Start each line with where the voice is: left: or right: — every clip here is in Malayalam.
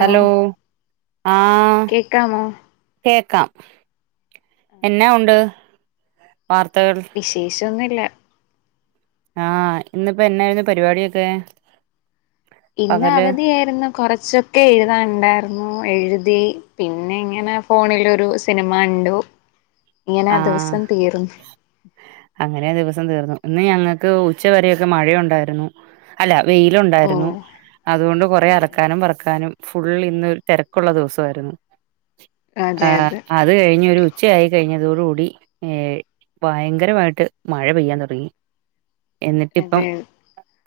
right: ഹലോ ആഹ്
left: കേക്കാമോ
right: കേ കാം എന്നാ ഉണ്ട് വാർത്തകൾ
left: വിശേഷൊന്നുല്ല
right: ആഹ് ഇന്നിപ്പോ എന്നായിരുന്നു പരിപാടിയൊക്കെ?
left: ഇന്ന്
right: പകല്
left: അവധിയായിരുന്നു കൊറച്ചൊക്കെ എഴുതാനുണ്ടായിരുന്നു എഴുതി പിന്നെ ഇങ്ങനെ ഫോണിലൊരു സിനിമണ്ടു ഇങ്ങനെ
right: ആഹ്
left: ദിവസം തീർന്നു
right: അങ്ങനെ ദിവസം തീർന്നു ഇന്ന് ഞങ്ങ ക്ക് ഉച്ചവരെയൊക്കെ മഴയുണ്ടായിരുന്നു അല്ല
left: ഓ
right: വെയിലുണ്ടായിരുന്നു അതുകൊണ്ട് കുറേ അലക്കാനും പറുക്കാനും ഫുള്ളിന്ന് തിരക്കുള്ള ദിവസമായിരുന്നു ആ
left: അതെ അതെ
right: അത് കഴിഞ്ഞ് ഒരു ഉച്ചയായി കഴിഞ്ഞ അതോട് കൂടി ഏ ഭയ് ങ്കരമായിട്ട് മഴ പെയ്യാൻ തുടങ്ങി എന്നിട്ടിപ്പം
left: അതെ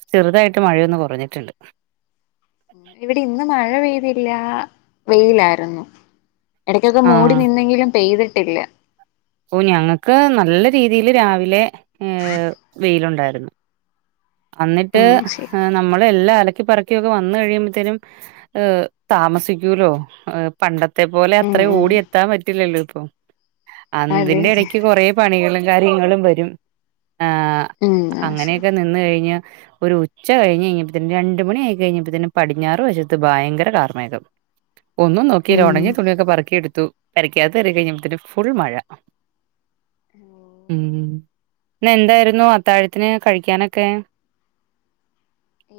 right: ചെറുതായിട്ട് മഴയൊന്ന് കുറഞ്ഞിട്ടുണ്ട്
left: ഇവിടെ ഇന്ന് മഴ പെയ്തില്ല വെയ്ലായിർന്നു എടയ്ക്കൊക്കെ മൂടി
right: ആഹ്
left: നിന്നെങ്കിലും പെയ്ത് ട്ടില്ല
right: ഓ ഞങ്ങക്ക് നല്ല രീതീല് രാവിലെ ഏഹ് വെയിലുണ്ടാര് പി അന്നിട്ട്
left: ഉം ശരി
right: ഹാ നമ്മള് എല്ലാര് ക്കി പെറുക്കിയൊക്കെ വന്ന് കഴിയുമ്പത്തേുനും താമസിക്കൂലോ പണ്ടത്തെ ത്തേ പോലെ
left: ഉം
right: അത്രയും
left: ഉം
right: ഓടിയ എത്താൻ പറ്റില്ലല്ലോ ഇപ്പം
left: അതെ
right: അതിന്റെ
left: അതെ
right: എടയ്ക്ക് കൊറേ പണികൾ കാര്യങ്ങളും വരും ആ
left: ഉം ആ ശരി
right: അങ്ങനെയൊക്കെ നിന്ന് കഴി ഒരു ഉച്ച കഴിഞ്ഞ് കഴിഞ്ഞപ്പ തന്നെ രണ്ട്‌ മണി ആയി കഴിഞ്ഞപ്പോ തന്നെ പടിഞ്ഞാറ് വശത്ത് ഭയ്ങ്കര കാർമേഘം ഒന്നും നോക്കീല
left: ഉം
right: ഓണങ്ങിയ തുണിയൊക്കെ പറക്കിടുത്തു പെരക്കാത്ത് കയറിക്കഴിഞ്ഞപ്പത്തിന് ഫുൾ മഴ ഉം ന്നെന്തായിരുന്നു അത്താഴത്തിന് കഴിക്കാനൊക്കെ?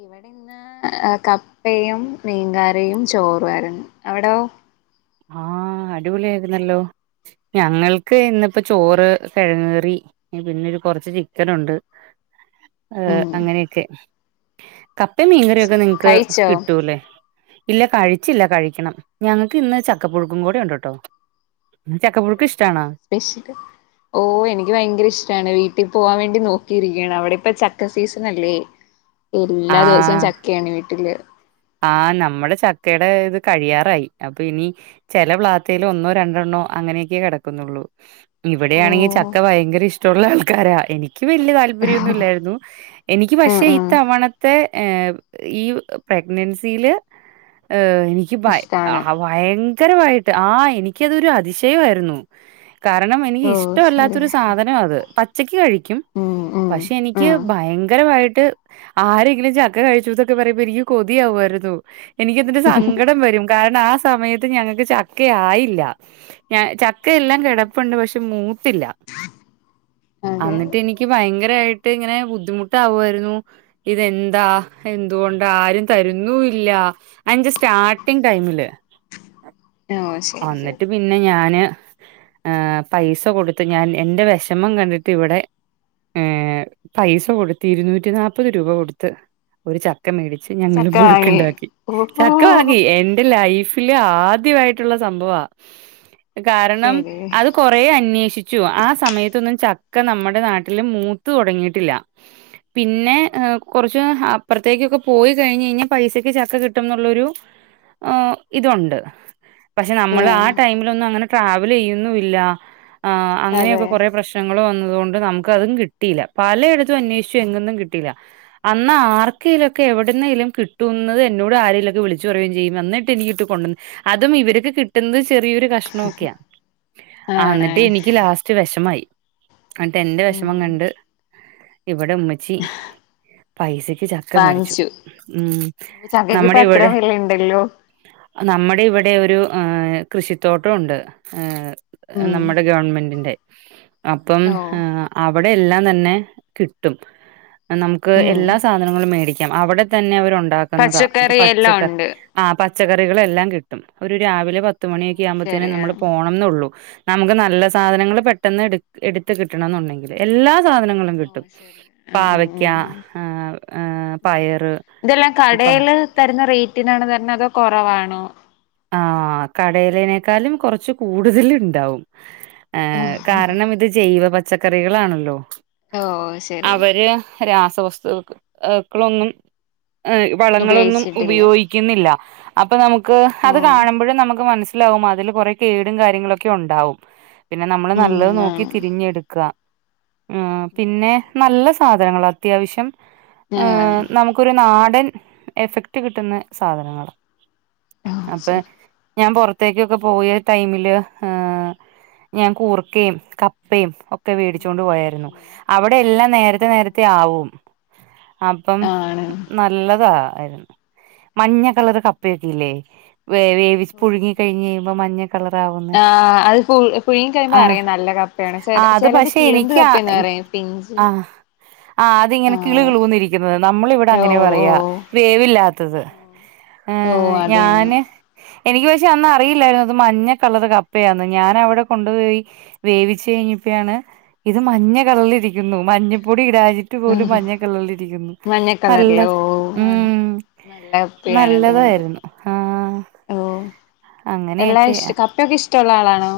left: ഇവിടെന്ന് ഏ കപ്പയും മീൻകറിയും ചോറും ആരുന്നു അവിടോ?
right: ആഹ് അടിപൊളി ആയിരുന്നല്ലോ ഞങ്ങൾക്ക് ഇന്നിപ്പോ ചോറ് കിഴങ്ങ്കറി പിന്നെരു കൊറച്ച് ചിക്കനൊണ്ട് ഏർ
left: ഉം
right: അങ്ങനെയൊക്കെ കപ്പയും
left: ഓ
right: മീൻകറിയൊക്കെ
left: ശരി
right: നിങ്ങക്ക്
left: കഴിച്ചോ
right: കിട്ടൂല്ലേ ഇല്ല കഴിച്ചില്ല കഴിക്കണം ഞങ്ങൾക്കിന്ന് ച ക്ക പുഴുക്കും കൂടെ ഉണ്ട് ട്ടോ ചക്കപ്പുഴുക്ക് ഇഷ്ടാണോ
left: ഇഷ്ട ഓ എനിക്ക് ഭയങ്കരിഷ്ടാണ് വീട്ടിപോവാൻ വേണ്ടി നോക് കിരിക്കാണ് അവിടെപ്പ ചക്ക സീസൺ അല്ലേ എല്ലാ ദിവസവും
right: ആഹ്
left: ചക്ക്യാണ് വീട്ടില്
right: ആഹ് നമ്മൾ ച ക്കേടെ ഇത് കഴിയാറായി അപ്പ ഇനി ചെല പ്ലാത്തേലെ ഒന്നോ രണ്ടെണ്ണോ അങ്ങനെക്കെ കെടക്കുന്നൊള്ളൂ. ഇവിടെയാണെങ്കിൽ
left: ഓ
right: ചക്ക ഭയ്ങ്കര ഇഷ്ടൊള്ള ആൾക്കാരാ എനിക്ക് വെല്ല്യെ താൽ പര്യൊന്നുല്ലാരുന്നു. എനിക്ക്
left: ആ
right: പക്ഷേ
left: ആ
right: ഇത്തവണ ത്തെ ഏ ഈ പ്രെ മിൻസീൽ ഏ എനിക്ക് ഭയ്
left: ഇഷ്ടാണ്
right: ആ ഭയ ങ്കരുവായിട്ട് ആ എനിക്കതൊരു അതിശയായിരുന്നു കാരണം എനിക്ക്
left: ഓ ശരി
right: ഇഷ്ടല്ലാത്തൊരു സാധനാ അത് പച്ചക്ക് കഴിക്കും
left: ഉം ഉം
right: പക്ഷെ
left: ആ
right: എനിക്ക് ഭയങ്കരായി ട്ട് ആരെങ്കിലും ചക്ക കഴിച്ചൂന്നൊക്കെ പറയുമ്പോ എനിക്കും കൊതിയാവായിര്ന്നു എനിക്കെന്നിട്ട് സങ്കടം വെരും കാരണം ആ സമയ ത്ത് ഞങ്ങക്ക് ചക്കയായില്ല ഞാ ചക്കയെല്ലാം കെടപ്പുണ്ട് പക്ഷെ മൂത്തില്ല
left: അതെ അതെ
right: അന്നിട്ടെനിക്ക് ഭയ ങ്കരായിട്ട് ഇങ്ങനെ ബുദ്ധിമുട്ടാവായിര്ന്നു ഇതെന്താ എന്തുകൊണ്ടാ തരുന്നു ഇല്ല അഞ്ച സ്റ്റാർട്ടിങ് ടൈമില്.
left: ഓ ശരി ശരി
right: അന്നിട്ട് പിന്നെ ഞാന് ഏഹ് പൈസ കൊടുത്ത് ഞാൻ എന്റെ വെഷമം കണ്ടിട്ട് ഇവടെ ഏഹ് പൈസ കൊടുത്ത് ഇരുന്നൂറ്റിനാപ്പത് രൂപ കൊടുത്ത് ഒരു ച ചക്ക മേടിച്ച് ഞങ്ങൾ
left: ചക്ക വാങ്ങി
right: പുഴുക്ക്ണ്ടാക്കി
left: ഓ
right: ചക്ക വാങ്ങി എന്റെ ലൈഫ് ഇല്ലാ ആദ്യവായി ട്ടുള്ള സംഭവാ. കാരണം
left: ശരി
right: അത് കൊറേ അന്വേഷി ച്ചു. ആ സമയത്തൊന്നും ചക്ക നമ്മടെ നാട്ടില് മൂത്ത് തുടങ്ങീട്ടില്ല. പിന്നെ കൊറച്ച് അപ്പെറത്തേക്കൊക്കെ പോയി കഴിഞ്ഞ് കഴിഞ്ഞാ പൈസക്ക് ചക്ക കിട്ടുംന്നുള്ളൊരു ഇതുണ്ട്. പക്ഷെ
left: ആ
right: നമ്മള് ആഹ് ടൈമിൽ ഒന്നും അങ്ങനെ ട്രാവൽ ചെയ്യുന്നു ഇല്ല. ആഹ് അങ്ങനെയൊക്കെ
left: അതെ
right: കൊറേ പ്രശ്നങ്ങൾ വന്ന അത്കൊണ്ട് നമുക്ക് അതും കിട്ടിയില പലയിട ത്തു അന്വേഷിച്ചു എങ്ങന്നും കിട്ടീല്ല അന്ന് ആർക്കെലൊക്കെ എവിടെന്നേലും കിട്ടുന്നത് എന്നോട് ആരെേലൊക്കെ വിളിച്ച് പറയു [unintelligible] യും ചെയ്യും അന്നിട്ട് എനിക്കിട്ട് കൊണ്ടന്ന് അതും ഇവര് കിട്ടുന്നത് ചെറിയൊരു കഷ്ണം ഒക്കെയാ
left: ആണ്
right: എന്നിട്ട് എനിക്ക് ലാസ്റ്റ് വിഷമായി. എന്നിട്ട് എന്റെ
left: ഉം
right: വിഷമം കണ്ട്. ഇവിടെ ഉമ്മിച്ചി പൈസ. ചക്ക മേടിച്ചു
left: വാങ്ങിച്ചു
right: ഉം
left: ചക്കക്ക് ഇപ്പ
right: നമ്മുടെ
left: അത്ര
right: ഇവിടെ
left: വിലയുണ്ടല്ലോ
right: നമ്മുടെ ഇവിടെ ഒരു. ഉം കൃഷിത്തോട്ടമുണ്ട് ഏഹ്.
left: ഉം
right: നമ്മുടെ ഗവൺമെന്റിന്റെ. അപ്പം
left: ഓ
right: അവിടെ എല്ലാം തന്നെ കിട്ടും നമുക്ക്
left: ഉം
right: എല്ലാ സാധനങ്ങളും മേടിക്കാം അവിടെ തന്നെ അവര് ഉണ്ടാ ഉണ്ടാക്കുന്നത് അത്
left: പച്ചക്കറി എല്ലാം
right: പച്ചക്കാ
left: ഉണ്ട്
right: ആഹ് പച്ചക്കറികളെല്ലാം കി കിട്ടും. ഒരു രാവിലെ പത്ത്. പത്ത്
left: ഓ
right: മണിയൊക്കെ ആകുമ്പോഴത്തേ
left: ശരി ആ
right: നമ്മള് പോണം എന്നള്ളു. നമുക്ക് നല്ല സാധനങ്ങൾ പെട്ടെന്ന് എടു എടുത്തുകിട്ടണം എന്നുണ്ടെങ്കില് എല്ലാം. സാധനങ്ങളും
left: ഓ
right: കിട്ടും
left: ശരി ഉം ഉം
right: പാവയ്ക്ക
left: ഉം ഉം
right: ഏഹ് ഏഹ് പയർ.
left: ഉം ഇതെല്ലാം കുറവാണോ?
right: ആഹ് കടയിലേനേക്കാളും കൊറച്ച് കൂടുതൽ ഇണ്ടാവും ഏഹ് കാര്ണം ഇത് ജൈവ പച്ച പച്ചക്കറികളാണല്ലോ
left: ഓ ശരി
right: അവര് രാസ് വസ്തുൾ ഇക്കളൊന്നും എഹ് വളങ്ങളൊന്നും
left: ഉപയോഗിച്ചിട്ടില്ല
right: ഉപയോഹിക്കുന്നില്ല അപ്പൊ നമുക്ക്
left: ഓ
right: അത് കാണുമ്പഴും നമുക്ക് ത് മനസിലാവും അതില് കൊറെ കേടും കാര്യങ്ങളൊക്കെ ഉണ്ടാവും പിന്നെ നമ്മള്
left: ഉം
right: നല്ലത്
left: ആണ്
right: നോക്കി തിരിഞ്ഞെടുക്ക ആഹ്
left: ഓ
right: പിന്നെ
left: ശരി
right: നല്ല സാധനങ്ങളാ അത്യാവിശ്യം ഹ
left: ആഹ്
right: നമുക്കൊരു നാടൻ എഫക്റ്റ് കിട്ടുന്ന സാധനങ്ങളാ
left: ഓ
right: അപ്പെ
left: ശരി
right: ഞാൻ പൊറത്തേക്കൊക്കെ പോയ ടൈമില് ഹ് ഞാൻ ക്കൂർക്കെ കപ്പെം ഒക്കെ
left: ഉം
right: വേടിച്ചോണ്ട്
left: ഉം
right: പോയായ്ര്ന്നു
left: ഉം
right: അവിടെ എല്ലാം നേരെത്തെ
left: ഓ
right: നേരെത്തെ ആവും അപ്പം
left: ആണ്
right: നല്ലതാ. [unintelligible] മഞ്ഞ കളറ് കപ്പയൊക്കില്ലേ വേ വേവിച്ച്
left: ഓ
right: പുഴുങ്ങി കഴിഞ് കഴിയുമ്പോ മഞ്ഞ കളറാവുന്ന,
left: ആ അത് പു പുഴുങ്ങി കഴിയുമ്പോ
right: ആഹ്.
left: അറിയാം നല്ല കപ്പയാണ് ചെ
right: ആഹ് അത്
left: ചെലത്
right: പക്ഷേ
left: കിളിന്ത്
right: എനിക്ക്
left: കപ്പന്ന് പറയും പിഞ്ച്
right: ആഹ് ആഹ്
left: ആ
right: അതിങ്ങനെ കിളികുളൂന്ന് ഇരിക്കുന്നത്. നമ്മള് ഇവിടെ
left: ഓ
right: അങ്ങനെയാ
left: ഓ
right: പറയാ വേവില്ലാത്തത്.
left: ഓ
right: ഏഹ്
left: അത് തന്നെ
right: ഞാന് എനിക്ക് പക്ഷേ അന്ന് അറിയില്ലായിരുന്നു അത് മഞ്ഞ കളർ കപ്പയാന്ന് ഞാൻ അവിടെ കൊണ്ടുപോയി വേവിച്ചു കഴിഞ്ഞപ്പോാണ് ഇത് മഞ്ഞ കളറിലിരിക്കുന്നു മഞ്ഞപ്പൊടി ഇടാ യിട്ട്
left: ഉം
right: പോലും മഞ്ഞ കളറിലിരിക്കുന്നു
left: മഞ്ഞ
right: നല്ല
left: കളറില് ഓ
right: ഉം
left: ആണ് നല്ല കപ്പയാണ് അതുകൊണ്ട്
right: നല്ലതായിരുന്നു. ആഹ്
left: ഓ എല്ലാ
right: അങ്ങനെയൊക്കെ
left: ഇഷ് കപ്പൊക്കെ ഇഷ് ട്ടുള്ള ആളാണോ?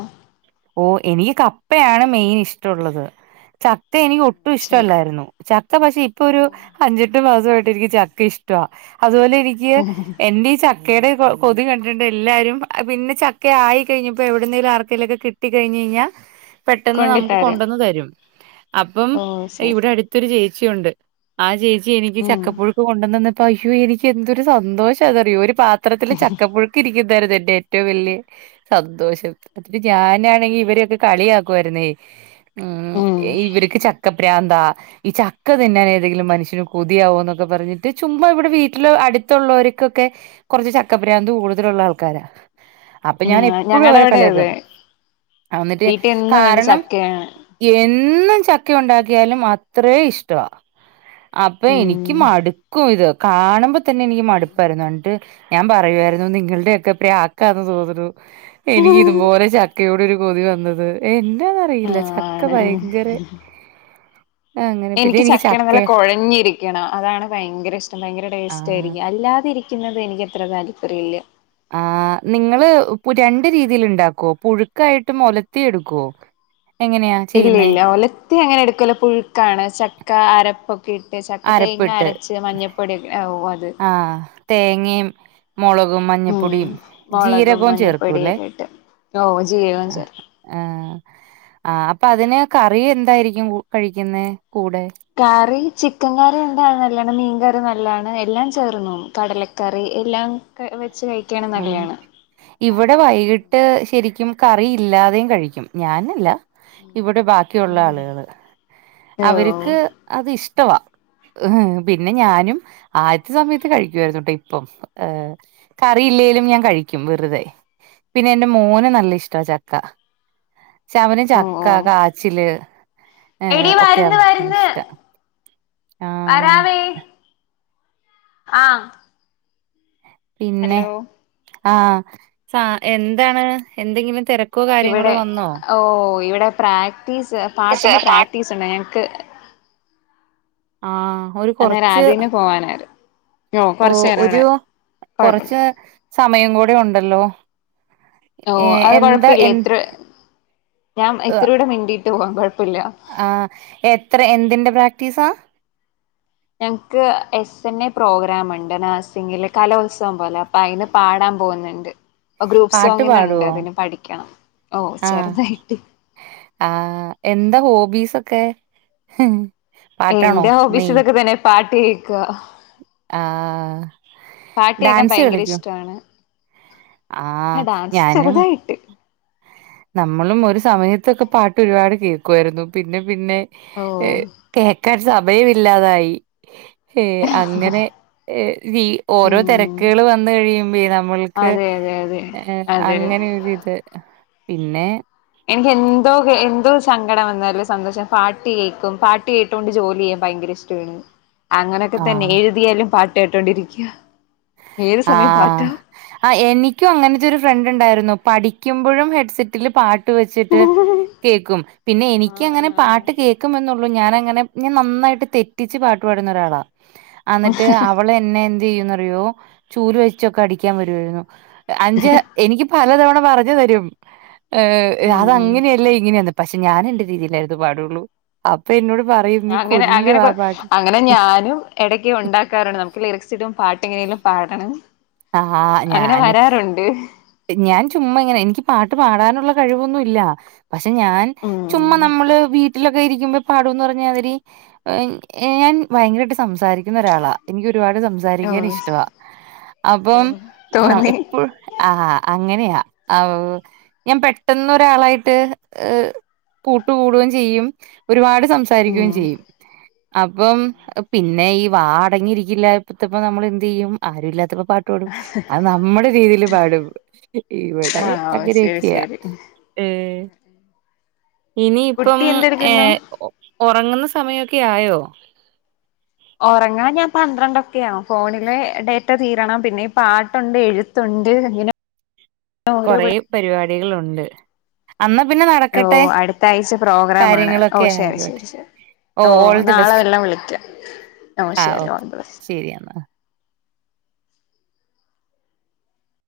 right: ഓ എനിക്ക് കപ്പയാണ് മെയിൻ ഇഷ്ടമുള്ളത്. ചക്ക എനിക്ക് ഒട്ടും
left: ശരി
right: ഇഷ്ടമല്ലായിരുന്നു ചക്ക പക്ഷേ ഇപ്പൊ ഒരു അഞ്ചെട്ട് മാസമായി എനിക്ക് ചക്ക ഇഷ്ടവാ. അതുപോലെ എനിക്ക്
left: ഉം
right: എന്റെ ഈ ച ചക്കയുടെ കൊതി കണ്ടിട്ട് എല്ലാരും പിന്നെ ചക്ക ആയി കഴിഞ്ഞപ്പോൾ എവിടുന്നേലും ആർക്കേലൊക്കെ കിട്ട കിട്ടി കഴിഞ്ഞ് കഴിഞ്ഞാൽ പെട്ടെന്ന് നമുക്ക്
left: കൊണ്ടിത്തരും
right: കൊണ്ടുവന്ന് തരും അപ്പം
left: ഓ ശരി
right: ഇവിടെ അടുത്തൊരു ചേ ച്ചിയുണ്ട് ആ ചേ ച്ചി എനിക്ക്
left: ഉം
right: ചക്കപ്പുഴുക്ക് കൊണ്ടന്ന് തന്ന് അയ്യോ എനിക്ക് എന്തൊരു സന്തോഷം ആന്നറിയോ ഒരു പാത്രത്തില് ചക്ക പുഴുക്ക് ഇരിക്കു അതാരുന്നു എന്റെ ഏറ്റവും വലിയ സന്തോഷം [unintelligible] ഞാൻ പിന്നാണെങ്കിൽ ഇവരൊക്കെ കളിയാക്കുവായിരുന്നേ ഉം ഇവരിക്ക് ചക്ക പ്രാന്താ ഈ ച ക്ക തിന്നാൻ ഏതെങ്കിലും മനുഷ്യന് കൊ തിയാവോന്നൊക്കെ പറഞ്ഞിട്ട് ചുമ്മാ ഇവിടെ വീട്ടില് അടുത്തുള്ളവർക്കൊക്കെ കുറച്ച് ചക്കപ്രാന്ത് കൂടുതലുള്ള ആൾക്കാരാ.
left: ആ ഞങ്ങളടെ ഇവിടെയതെ.
right: ആന്നിട്ട് കാരണം എ എന്നും ചക്ക ഉണ്ടാക്കിയാലും അത്രേ ഇഷ്ടമാ. അപ്പോ
left: ഉം
right: എനിക്ക് മടുക്കും ഇത്. കാണുമ്പോ തന്നെ എനിക്ക് മടുപ്പായിരുന്നു എന്നിട്ട് ഞാൻ പറയുവായിരുന്നു നിങ്ങളുടെയൊക്കെ പ്രാക്കാന്ന് തോന്നണു. എനിക്ക് ഇതുപോലെ ച യോട് ഒരു കൊതി വന്നത് എ
left: ആ
right: ന്നാന്നറിയില്ല ചക്ക
left: ആണ് ആണ്
right: ഭയങ്കര അങ്ങനെ പിന്നെ
left: എനിക്ക് ചക്കയാണേ
right: ചക്ക
left: നല്ല കൊഴഞ്ഞിരിക്കണം അതാണ് ഭയങ്കര ഇഷ്ടം ഭയങ്കര ടേസ്റ്റ്
right: ആഹ്
left: ആയിരിക്കും അല്ലാതിരി ക്കുന്നത് എനിക്ക് അത്ര താല്പര്യമില്ല.
right: ആ നിങ്ങള് പു രണ്ട് രീതീല് ഉണ്ടാക്കുവോ പുഴുക്കായിട്ട് ഒലത്തി എടുക്കുവോ എങ്ങനെയാ
left: ഇല്ല
right: ചെയ്യുന്നേ
left: ഇല്ല ഒലത്തി അങ്ങനെ എടുക്കുവല്ല പുഴുക്കാണ് ചക്ക് [unintelligible] അരപ്പും ഇട്ട് ചക്ക തേങ്ങ
right: അരപ്പിട്ട്
left: അരച്ച് മഞ്ഞപ്പൊടി ഒക് ഓ അത്
right: തേങ്ങേം മൊളകും
left: ഉം
right: മഞ്ഞപ്പൊടിയും
left: മുളകും
right: ജീരകവും ചേർക്കൂല്ലേ
left: മഞ്ഞപ്പൊടിയെല്ലാം ഇട്ട് ഓ ജീരകം
right: ആ
left: ചേർക്കും
right: ആഹ് ആ അപ്പൊ അതിന് കറി എന്തായിരിക്കും കഴിക്കുന്നേ കൂടെ
left: കാറി ചിക്കൻ കറി [unintelligible] നല്ലതാണ് മീൻ കറി നല്ലതാണ് എല്ലാം ചേർന്ന് പോകും കടലക്കറി എല്ലാം ക് വെച്ച് കഴിക്ക
right: ആഹ് ഇവിടെ വൈകിട്ട് ട്ട് ശരിക്കും കറി ഇല്ലാതെയും കഴിക്കും ഞാനല്ല ഇവിടെ ബാക്കിയുള്ള ആളുകള്
left: ഓ
right: അവര്ക്ക് അത് ഇഷ് ട്ടവാ
left: ഓ
right: പിന്നെ ഞാനും ആദ്യത്തെ സമയത്ത് കഴിക്കുവായിരുന്നു ട്ടോ ഇപ്പം ഏഹ് കറിയില്ലേലും ഞാൻ കഴി ക്കും വെറുതെ. പിന്നെ എന്റെ മോന് നല്ല ഇഷ്ടാ ചക്ക. ശ മന്
left: ഓ
right: ചക്ക,
left: ഓ
right: കാച്ചില്,
left: എടി വര്
right: ഇഷ്ടാ ആഹ്
left: ആഹ്
right: പിന്നെ ആ സാ എന്താണ് എന്തെങ്കിലും തെര
left: ഇവിടെ ഓ ഇവിടെ പ്രാക്ടീസ്, പാട്ടിന്റെ പ്രാക്ടീസ് ഉണ്ട് ഞങ്ങക്ക്
right: ആഹ്
left: അന്നേരം അതിന് പോവാനായ്ര്
right: ഓ ഒരു
left: കൊഴപ്പില്ല
right: കൊറച്ച് നേ സമയം കൂ ടേം ഉണ്ടല്ലോ..
left: ഓ
right: ഏഹ്
left: അത്
right: എന്താ
left: കൊഴപ്പല്ല.
right: എ
left: ഇത്ര ഞാൻ ഇത്തിരൂടെ മിണ്ടി ട്ടു പോവാം കൊഴ
right: ആഹ് എത്ര എന്തിന്റെ പ്രാക്റ്റിസാ?
left: ഞങ്ങക്ക് എസ് എൻ എ പ്രോഗ്രാംണ്ട് നേഴ്‌സിംഗില് കലോത്സവം പോലെ അപ്പൊ അയിന് പാടാൻ പോകുന്ന്ണ്ട്.
right: പാട്ട് പാടുവോ
left: ഓ
right: ആഹ്
left: ചെറുതായിട്ട്
right: ആഹ് എന്താ ഹോബീസ് ഒ ക്കെ
left: എന്റെ ഹോബീസ് ഇതൊക്കെ തന്നെ പാട്ട് കേക്ക
right: ആഹ്
left: കേക്കാൻ
right: ഡാൻസ്
left: ഭയങ്കര
right: കളിക്കൊ?
left: ഇഷ്ടമാണ് ആ ഡാൻസ് ചെറുതായിട്ട്
right: നമ്മളും ഒരു സമയത്തൊക്കെ പാട്ട് ഒരുപാട് കേൾക്കുവാരുന്നു പിന്നെ പിന്നെ
left: ഓ
right: കേക്കാൻ സമ മയം ഇല്ലാതായി ഏയ് അങ്ങനെ ഈ ഓരോ തെരക്ക
left: ഉം
right: [unintelligible] ൾ വന്ന കഴിയുമ്പേ നമ്മൾക്ക്
left: അതെ അതെ അതെ
right: ഏ ഹ
left: അതെ
right: അങ്ങനെഒരിത് പിന്നെ
left: എനിക്ക് എന്തൊ കേ എന്തൊ സങ്കടം വന്നാലും സന്തോഷം പാട്ട് കേക്കും പാട്ട് കേട്ടോണ്ട് ജോലി ചെയ്യാൻ ഭയങ്കര ഇഷ് [unintelligible] വര്ന്നു അങ്ങനെഒക്കെ തന്നെ
right: ആഹ്
left: എഴുതിയാലും പ കേട്ടൊണ്ടിരിക്ക്യ
right: ആഹ് ആഹ് എനിക്കും അങ്ങനത്തെ ഒരു ഫ്രണ്ട് ഇണ്ടാരുന്നു പഠി ക്കുമ്പഴും ഹെഡ്സെറ്റിൽ പാട്ട് ട്ട് വെച്ചിട്ട് കേക്കും പിന്നെ
left: ആ
right: എനിക്ക്അങ്ങനെ പാട്ട് കേക്കു മെന്ന് ള്ളു ഞാൻ അങ്ങനെ ഞാൻ നന്നായിട്ട് തെറ്റിച്ച് പാട്ട് പാടുന്ന ഒരാളാ അന്നിട്ട് അവള് എന്നെ എന്ത് ചെയ്യുന്നു റിയോ ചൂല് വെച്ചൊക്കെ അടിക്കാൻ വരുവാര് ന്നു അഞ്ച് എനിക്ക് പലതവണ പറഞ് തരും ഏ
left: ഉം
right: അത്
left: ഉം
right: അങ്ങനെയല്ല ഇങ്ങനെയാന്ന് പക്ഷെ ഞാൻ എന്റെ രീതിയിലാ ഇത് പാടൊള്ളൂ അ പ്പ-
left: അങ്ങനെ അങ്ങനെ അങ്ങനെ അങ്ങനെ അങ്ങനെ അങ്ങനെഞാനും എടക്ക് ഉണ്ടാക്കാറ്ണ്ട് നമുക്ക് ലിറക് സിടും പാട്ട് എങ്ങനെലും പാട ആണ്
right: ആഹ്
left: അങ്ങനെ
right: ഞാന്
left: വരാറുണ്ട്.
right: ഞാൻ ചുമ്മാ ഇങ്ങനെ എനിക്ക് പാട്ട് പാടാനുള്ള കഴിവൊന്നുമില്ല, പക്ഷെ ഞാൻ ചുമ്മാ
left: ഉം
right: നമ്മള് വീട്ടിലൊക്കെ ഇരിക്കുമ്പോ പാടുന്നു പറഞ്ഞു അവര് ഏഹ് ഞാൻ ഭയങ്കരമായിട്ട് സംസാരിക്കുന്ന ഒരാളാ എനിക്കൊരു. ഒരുപാട്
left: ഓ
right: സംസാരിക്കാൻ ഇഷ്ടവാ അപ്പം
left: തോന്നി
right: എപ്പോഴും. അങ്ങനെയാ ആഹ് ഞാൻ പെട്ടെന്ന് ഒരാളായിട്ട് കൂട്ടുകൂടുകയും ചെയ്യും ഒരുപാട്. സംസാരിക്കുകയും
left: ഉം
right: ചെയ്യും അപ്പം പിന്നെ ഈ. വാ അടങ്ങിയിരിക്കില്ലപ്പോ നമ്മള് എന്ത് ചെയ്യും ആരുമില്ലാത്തപ്പോ. പാട്ട് പാടും അത് നമ്മുടെ രീതിയിലും പാടും ഇവിടെ
left: ആഹ് ശരി
right: അങ്ങനെയൊക്കെയാ
left: ശരി
right: ഇനി ഇപ്പം
left: കുട്ടി
right: ഏ
left: എന്തെടുക്കുന്നു
right: ഉറങ്ങുന്ന സമയൊ ഒക്കെ ആയോ
left: ഉറങ്ങാൻ ഞാൻ പന്ത്രണ്ടൊക്കെയ ആവും ഫോണിലെ ഡേറ്റ തീരണം പിന്നെ ഈ പാട്ടുണ്ട് എഴുത്തുണ്ട് ഇങ്ങനെ ഓരോ
right: കുറേ പരിപാടി കളുണ്ട്
left: ഓ അടുത്ത ആഴ്ച പ്രോഗ്രാ ആണ് ഓ
right: കാര്യങ്ങളൊക്കെ
left: ശരി
right: ആയിക്കോട്ടെ
left: ശരി ശരി ഓ
right: ഓൾ ദി
left: നാളെ
right: ബെസ്റ്റ്
left: വെല്ലം വിളിക്കാം ഓ
right: ആഹ്
left: ശരി
right: ഓക്കെ
left: ഓൾ ത ബെസ്റ്റ്
right: ശരി എന്നാ